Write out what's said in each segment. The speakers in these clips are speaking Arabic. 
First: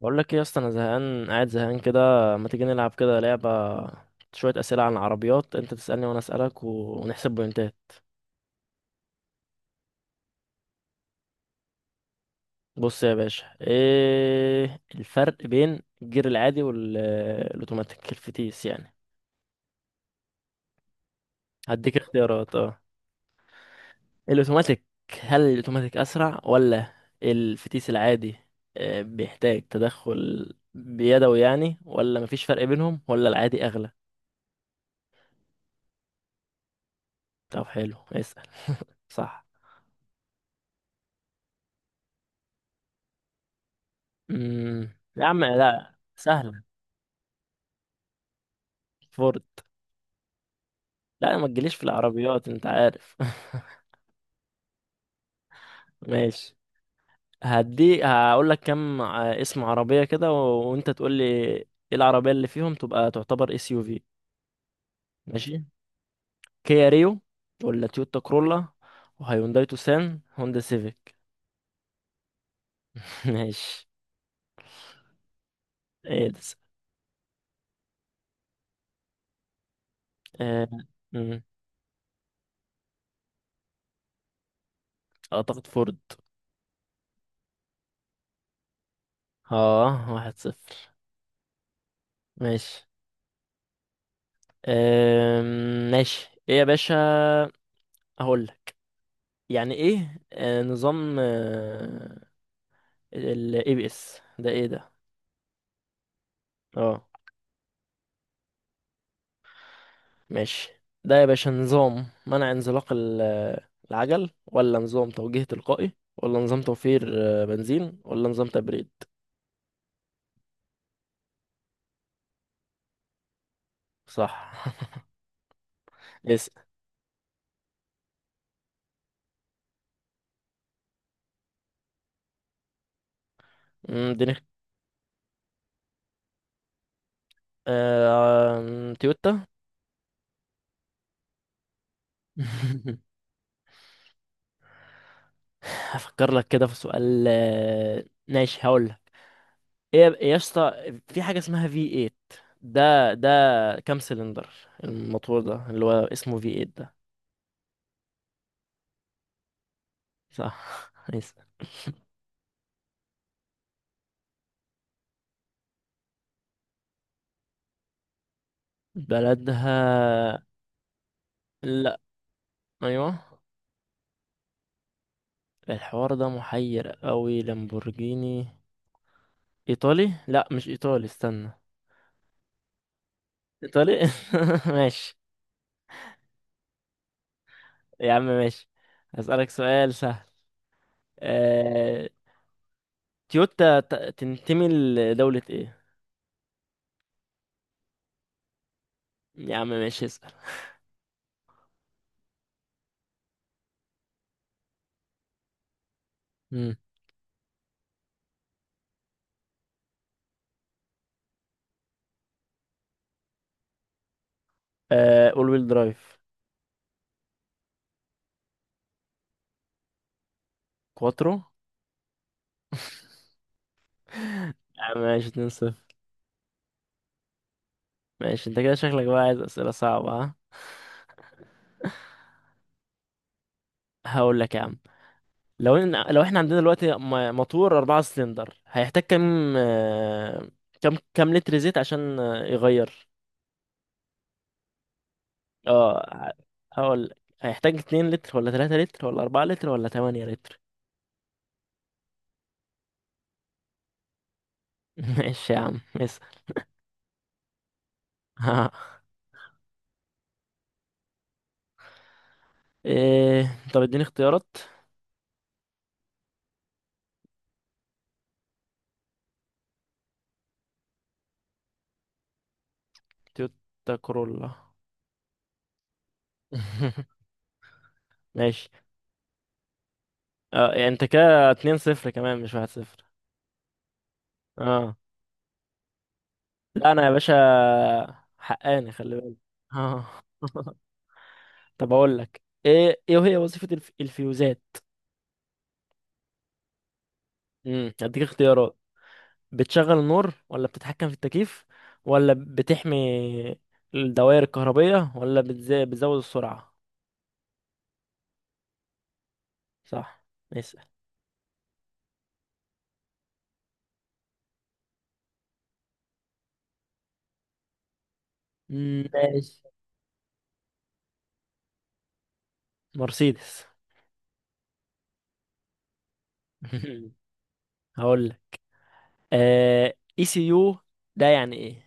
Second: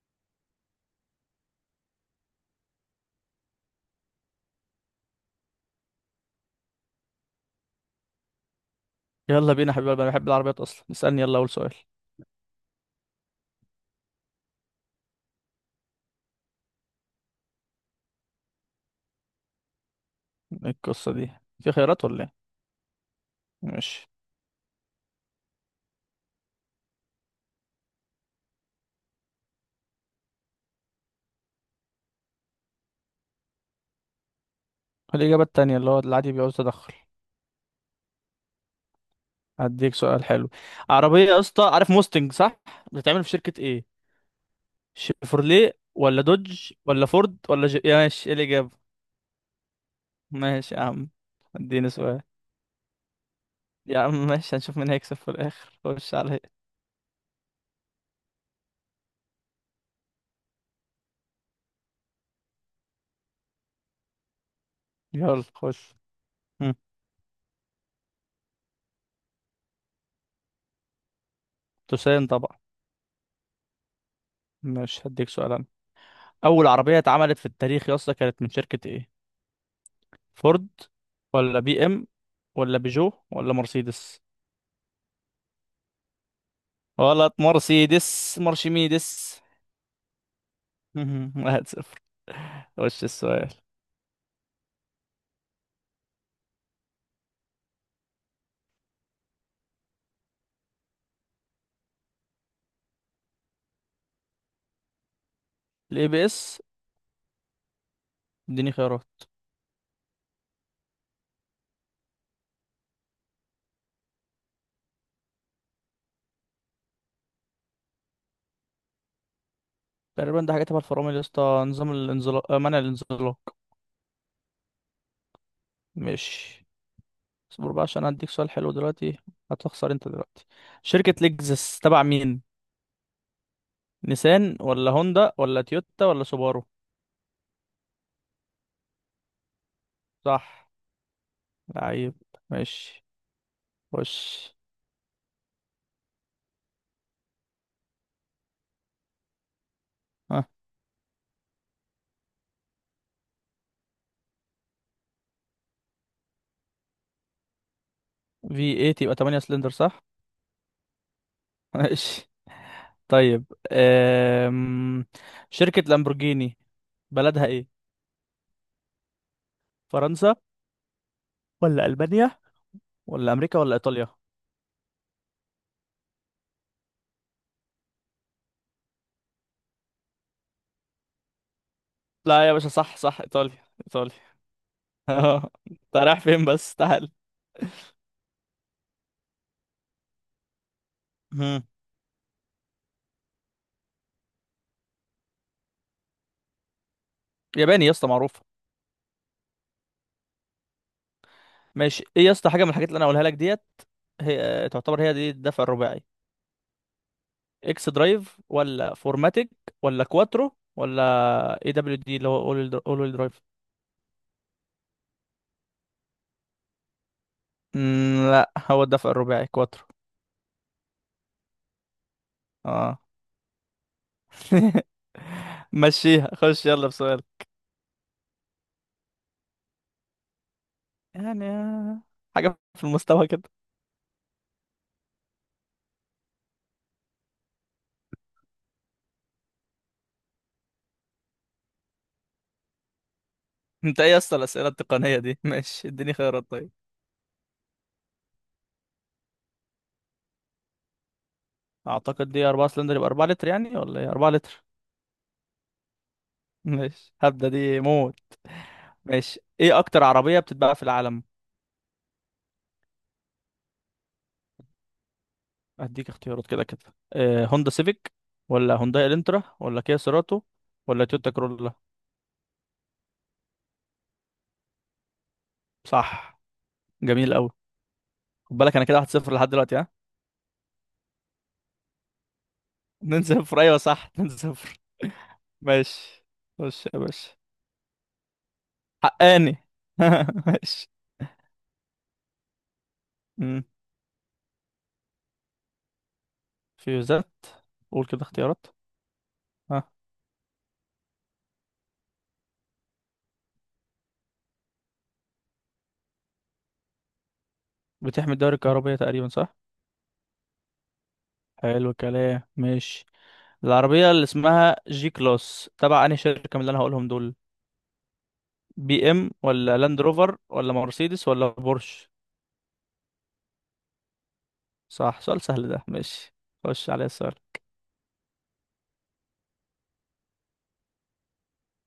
بقول لك ايه يا اسطى، انا زهقان قاعد زهقان كده. ما تيجي نلعب كده لعبه، شويه اسئله عن العربيات، انت تسالني وانا اسالك ونحسب بوينتات. يلا بينا يا حبيبي قلبي، انا بحب العربيات اصلا. اسالني يلا اول سؤال. بص يا باشا، ايه الفرق بين الجير العادي والاوتوماتيك، الفتيس يعني؟ إيه القصه دي؟ في هديك خيارات ولا ايه؟ اختيارات. اه، ماشي. الاوتوماتيك. هل الاوتوماتيك اسرع ولا الفتيس العادي؟ بيحتاج تدخل بيدوي يعني، ولا مفيش فرق بينهم، ولا العادي اغلى؟ الاجابه التانية اللي هو العادي بيعوز تدخل. طب حلو اسال. صح. هديك سؤال حلو. عربيه يا اسطى، عارف موستنج صح؟ بتتعمل في شركه ايه؟ يا عم، شيفروليه لا ولا سهل. دوج ولا فورد ولا جي؟ يا ماشي ايه الاجابه؟ فورد. ماشي يا عم. لا ما تجيليش في اديني سؤال. العربيات انت عارف. يا عم ماشي، هنشوف مين هيكسب في الاخر. خش عليا. ماشي. هدي هقول لك كم اسم عربية كده وانت تقول لي ايه العربية اللي فيهم تبقى تعتبر اس يو في. يلا ماشي. خش. هم، كيا ريو، ولا تويوتا كرولا، وهيونداي توسان، هوندا سيفيك. تسالني طبعا. ماشي. ماشي هديك سؤال انا. ايه ده؟ اول عربيه اتعملت في التاريخ يا اسطى كانت من شركه ايه؟ اه... فورد مم. ولا بي ام ولا بيجو ولا مرسيدس؟ اعتقد فورد. غلط، مرسيدس مرشميدس. اه، واحد صفر. واحد صفر. ماشي. وش السؤال؟ ماشي، ايه يا باشا؟ هقول لك. يعني ايه نظام الاي بي اس ده؟ ايه ده؟ الاي بي اس؟ اه. اديني خيارات. ماشي. ده يا باشا نظام منع انزلاق العجل، ولا نظام توجيه تلقائي، ولا نظام توفير بنزين، ولا نظام تبريد؟ تقريبا ده حاجه تبع الفرامل يا اسطى، نظام الانزلاق، منع الانزلاق. صح. مش؟ اسأل. اصبر بقى عشان هديك سؤال حلو دلوقتي. هتخسر انت دلوقتي. شركه لexus تبع مين؟ اديني نيسان ولا هوندا ولا تويوتا ولا سوبارو؟ آه، آم، تويوتا. صح، لعيب. ماشي خش. هفكر لك كده في سؤال. ماشي. هقول لك. ايه يا ها، اسطى، في حاجة اسمها في 8؟ ده كام سلندر الموتور ده، اللي هو اسمه في 8 ده؟ في 8 يبقى 8 سلندر صح؟ صح. اسأل. ماشي طيب. شركة لامبورجيني بلدها ايه؟ فرنسا بلدها. ولا لا. ألبانيا ايوه. ولا أمريكا ولا إيطاليا؟ الحوار ده محير قوي. لامبورجيني ايطالي. لا مش ايطالي استنى. لا يا باشا، صح صح، إيطاليا ايطالي. إيطاليا. ماشي. اه انت رايح فين بس؟ تعال. يا عم ماشي. هسألك سؤال سهل. مم. آه... تويوتا تنتمي لدولة ايه؟ ياباني يا اسطى معروفة. يا عم ماشي اسأل. ماشي، ايه يا اسطى حاجة من الحاجات اللي انا هقولها لك ديت هي تعتبر هي دي الدفع الرباعي؟ مم. اكس درايف ولا فورماتيك ولا كواترو ولا اي دبليو دي اللي هو اول درايف؟ آه... اول ويل درايف. لا، هو الدفع الرباعي كواترو. كواترو. اه. يا عم ماشي 2 صفر. مشيها. خش يلا بسؤال. ماشي. انت كده شكلك بقى عايز اسئلة صعبة، ها؟ يعني حاجة في المستوى كده. هقول لك يا عم. لو احنا عندنا دلوقتي موتور أربعة سلندر، هيحتاج كام كام لتر زيت عشان يغير؟ انت ايه يا اسطى الأسئلة التقنية دي؟ ماشي اديني اه. خيارات طيب. هقول. هيحتاج اتنين لتر، ولا تلاتة لتر، ولا أربعة لتر، ولا تمانية لتر؟ اعتقد دي 4 سلندر يبقى 4 لتر يعني، ولا ايه؟ 4 لتر. ماشي يا عم اسأل. ماشي هبدأ دي موت. ماشي، ايه اكتر عربية بتتباع في العالم؟ إيه؟ طب اديني اختيارات. اديك اختيارات كده كده، إيه؟ هوندا سيفيك ولا هونداي الانترا ولا كيا سيراتو ولا تويوتا كرولا؟ تويوتا كورولا. صح، جميل قوي. خد ماشي. بالك انا كده 1 0 لحد دلوقتي، ها. اه، يعني انت كده اتنين صفر كمان، مش واحد صفر؟ 2 0 ايوه صح 2 0. اه. ماشي. خش لا يا انا يا باشا. باشا حقاني خلي بالك. حقاني. اه. ماشي. طب اقول لك ايه. ايه هي مم. وظيفة الفيوزات؟ فيوزات. قول هديك كده اختيارات. اختيارات. ها. بتشغل النور، ولا بتتحكم في التكييف، ولا بتحمي الدوائر الكهربية، ولا بتزود السرعة؟ بتحمي الدوائر الكهربية تقريبا، صح. صح. اسأل. حلو الكلام، ماشي. العربية اللي اسمها جي كلاس تبع أنهي شركة من اللي أنا هقولهم دول؟ مم، بي إم ماشي. ولا لاند روفر ولا مرسيدس ولا بورش؟ مرسيدس. صح، سؤال سهل ده، ماشي. خش عليا السؤال. هقول لك. آه... اي سي يو ده يعني ايه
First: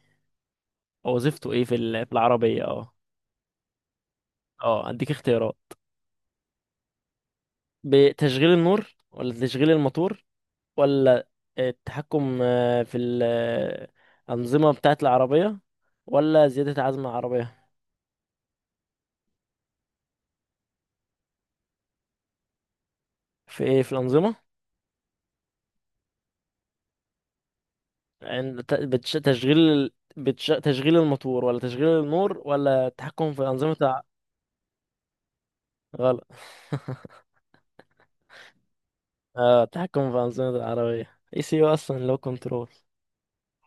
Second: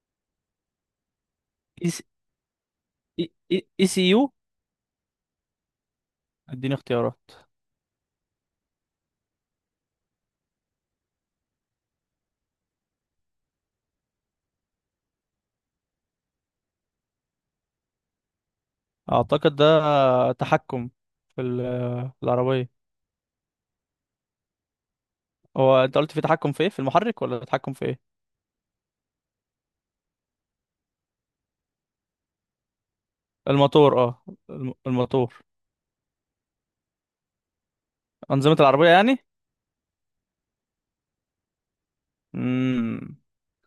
أو وظيفته ايه في اي سي في العربية؟ اه. اي اي إي سي يو. اه، هديك اختيارات. اديني اختيارات. بتشغيل النور، ولا تشغيل الموتور، ولا التحكم في الأنظمة بتاعة العربية، ولا زيادة عزم العربية؟ اعتقد ده تحكم في العربية. في ايه؟ في الأنظمة. هو انت قلت في تحكم في ايه؟ في المحرك ولا تحكم في ايه؟ عند تشغيل تشغيل الموتور، ولا تشغيل النور، ولا التحكم في أنظمة الموتور، اه، الموتور. غلط. أنظمة العربية يعني. اه، التحكم في أنظمة العربية، اي سي يو اصلا لو كنترول. امم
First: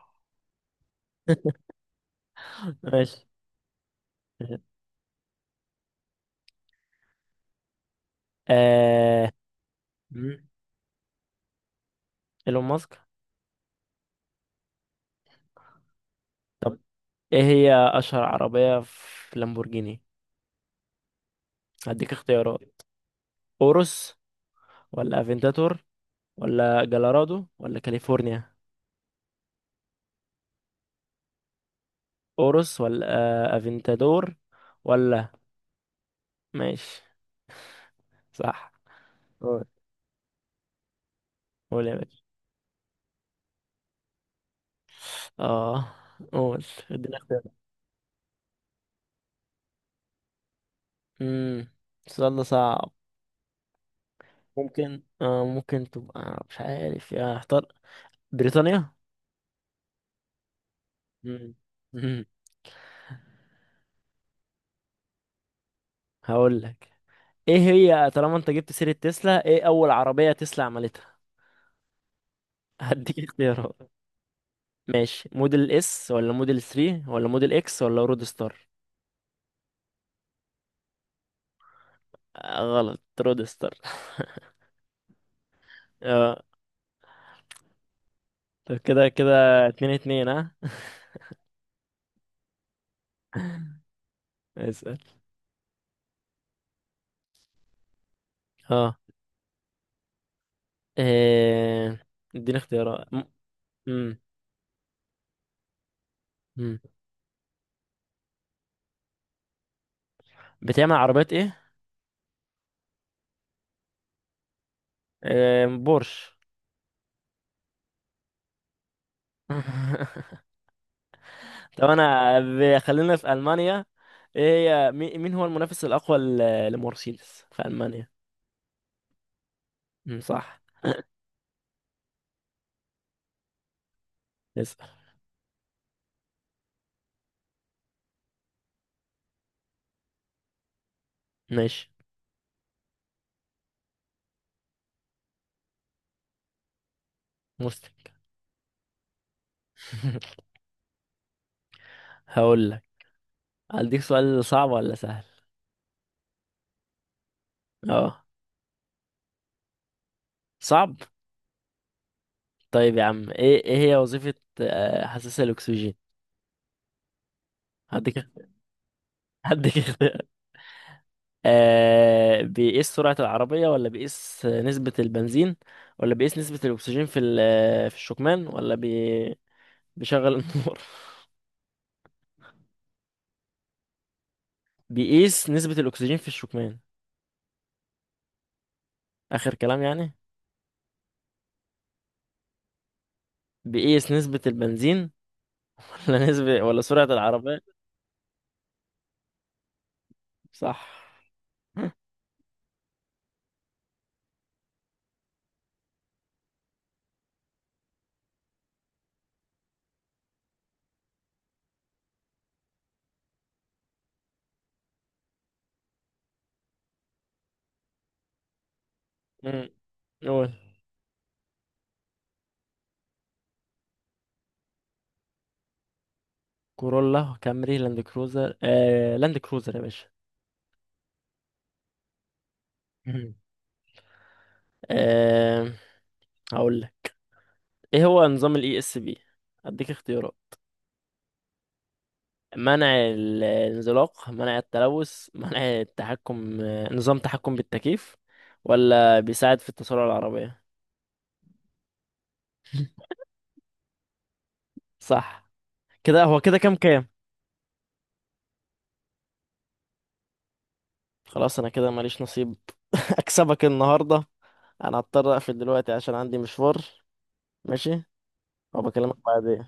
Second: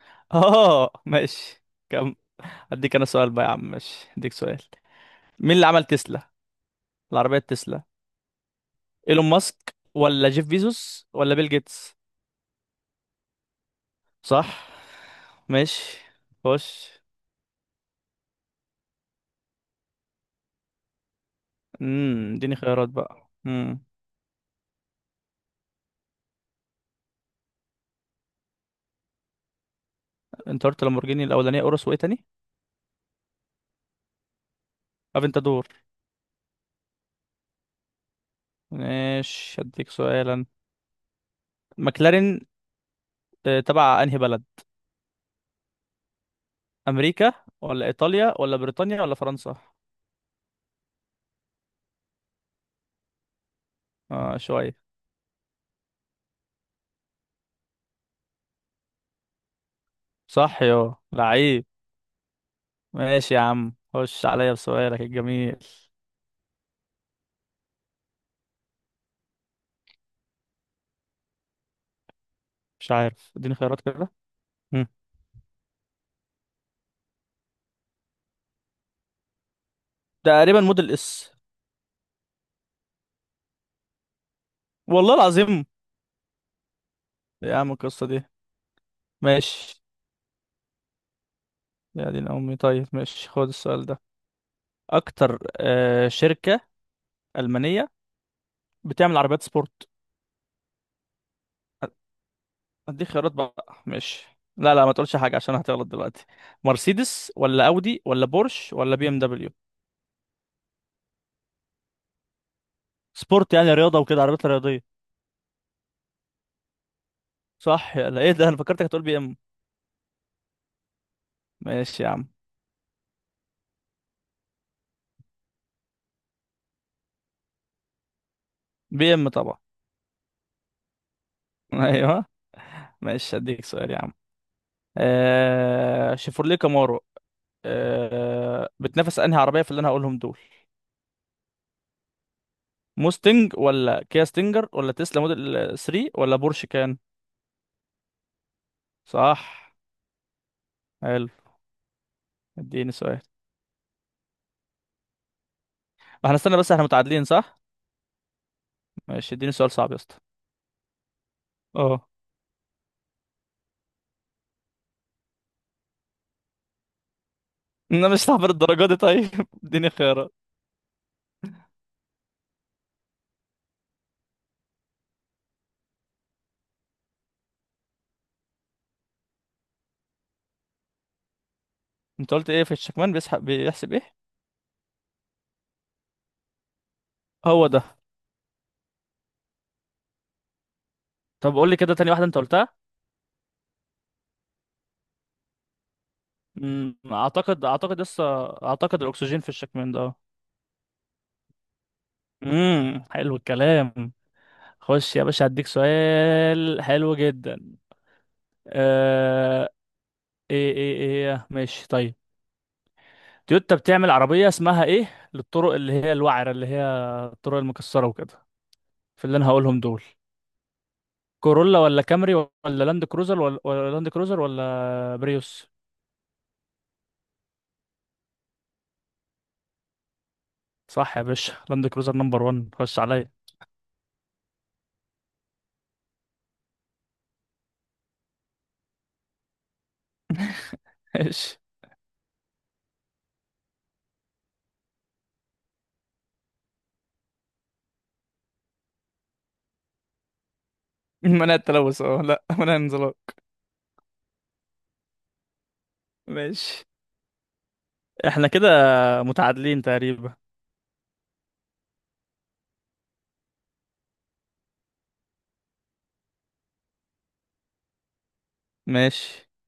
اه ماشي. كم. اديك انا ماشي. سؤال بقى يا عم، ماشي اديك سؤال. مين اللي عمل تسلا، العربية تسلا؟ ايلون آه... ماسك ولا مم. جيف بيزوس ولا بيل جيتس؟ ايلون ماسك. صح، ماشي، خش. ايه هي اشهر عربية في لامبورجيني؟ هديك اديني اختيارات. خيارات بقى. اورس، ولا افنتاتور، ولا جلورادو، ولا كاليفورنيا. انت قلت لامبورجيني الاولانية اورس، وايه تاني؟ اوروس، ولا افنتادور، ولا. افنتادور. ماشي. صح. ماشي قول. اديك سؤالا. قول يا باشا. ماكلارين تبع انهي بلد؟ اه. قول. ادينا امريكا اختيار. ولا ايطاليا ولا بريطانيا ولا فرنسا؟ امم السؤال ده صعب. اه شوية. ممكن تبقى مش عارف. يا اختار بريطانيا. صح، يو مم. لعيب. مم. ماشي يا عم، خش عليا بسؤالك الجميل. هقول لك. ايه هي طالما انت جبت سيرة تسلا، ايه اول عربية تسلا عملتها؟ مش هديك عارف اديني خيارات اختيارات. كده. مم. ماشي. موديل اس، ولا موديل 3، ولا موديل اكس، ولا رود ستار؟ تقريبا موديل اس. آه، غلط. رودستر. والله العظيم. اه. يا عم القصة دي. طب كده كده ماشي. اتنين اتنين ها. يا دين امي، طيب ماشي خد السؤال ده. اسأل. اكتر شركة ألمانية اه. بتعمل عربيات سبورت؟ إيه... اديني اديك اختيارات خيارات بقى مم. ماشي. لا لا ما تقولش حاجة عشان هتغلط دلوقتي. مم. مرسيدس ولا اودي ولا بورش ولا بي ام دبليو؟ بتعمل عربيات ايه؟ سبورت يعني رياضة وكده، عربيات رياضية. إيه... بورش. صح، يلا ايه ده، انا فكرتك هتقول بي ام. طب ماشي يا عم. انا خلينا في المانيا. ايه هي مين هو المنافس الاقوى لمرسيدس في المانيا؟ بي ام طبعا. مم، صح. ايوه. ماشي هديك سؤال يا عم. اسأل. شيفروليه كامارو بتنافس انهي عربيه في اللي انا هقولهم دول؟ ماشي. موستنج ولا كيا ستينجر ولا تسلا موديل 3 ولا بورش كان؟ مسلم. صح، حلو. هقول لك. اديني سؤال. هديك سؤال صعب ولا سهل؟ احنا استنى بس، احنا متعادلين صح؟ اه، ماشي اديني سؤال صعب يا اسطى. صعب. اه. طيب يا عم، ايه هي وظيفة حساس الأكسجين؟ انا هديك. مش هعبر الدرجه دي طيب. هديك اديني اختيار. خيارات. آه، بيقيس سرعة العربية، ولا بيقيس نسبة البنزين، ولا بيقيس نسبة الأكسجين في في الشكمان، ولا بيشغل النور؟ انت قلت ايه في الشكمان؟ بيحسب ايه؟ بيقيس نسبة الأكسجين في الشكمان، هو ده. آخر كلام يعني. طب قول لي كده تاني واحده انت قلتها. بيقيس نسبة البنزين. ولا نسبة ولا مم، سرعة اعتقد العربية. اعتقد لسه. اعتقد الاكسجين في الشكمان ده. صح. حلو الكلام. خش يا باشا هديك سؤال حلو جدا. آه... ايه ايه ايه إيه. ماشي طيب. تويوتا بتعمل عربية اسمها ايه للطرق اللي هي الوعرة، اللي هي الطرق المكسرة وكده، في اللي انا مم. هقولهم دول؟ قول. كورولا ولا كامري ولا لاند كروزر ولا لاند كروزر ولا بريوس؟ كورولا، كامري، لاند كروزر، آه لاند كروزر يا باشا. صح يا باشا، لاند كروزر نمبر 1، خش عليا. آه. هقول لك. ايه هو نظام الاي اس بي؟ اديك اختيارات. ماشي. منع الانزلاق، منع التلوث، منع التحكم، نظام تحكم بالتكييف، ولا بيساعد في التسارع العربية؟ منع التلوث، لا منع الانزلاق. صح. كده هو كده كام ماشي كام احنا كده متعادلين تقريبا. خلاص انا كده ماليش نصيب. اكسبك النهاردة. انا هضطر اقفل دلوقتي عشان عندي مشوار. ماشي. وبكلمك ماشي، بعدين.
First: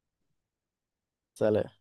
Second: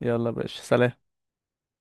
يلا يا باشا، سلام. سلام.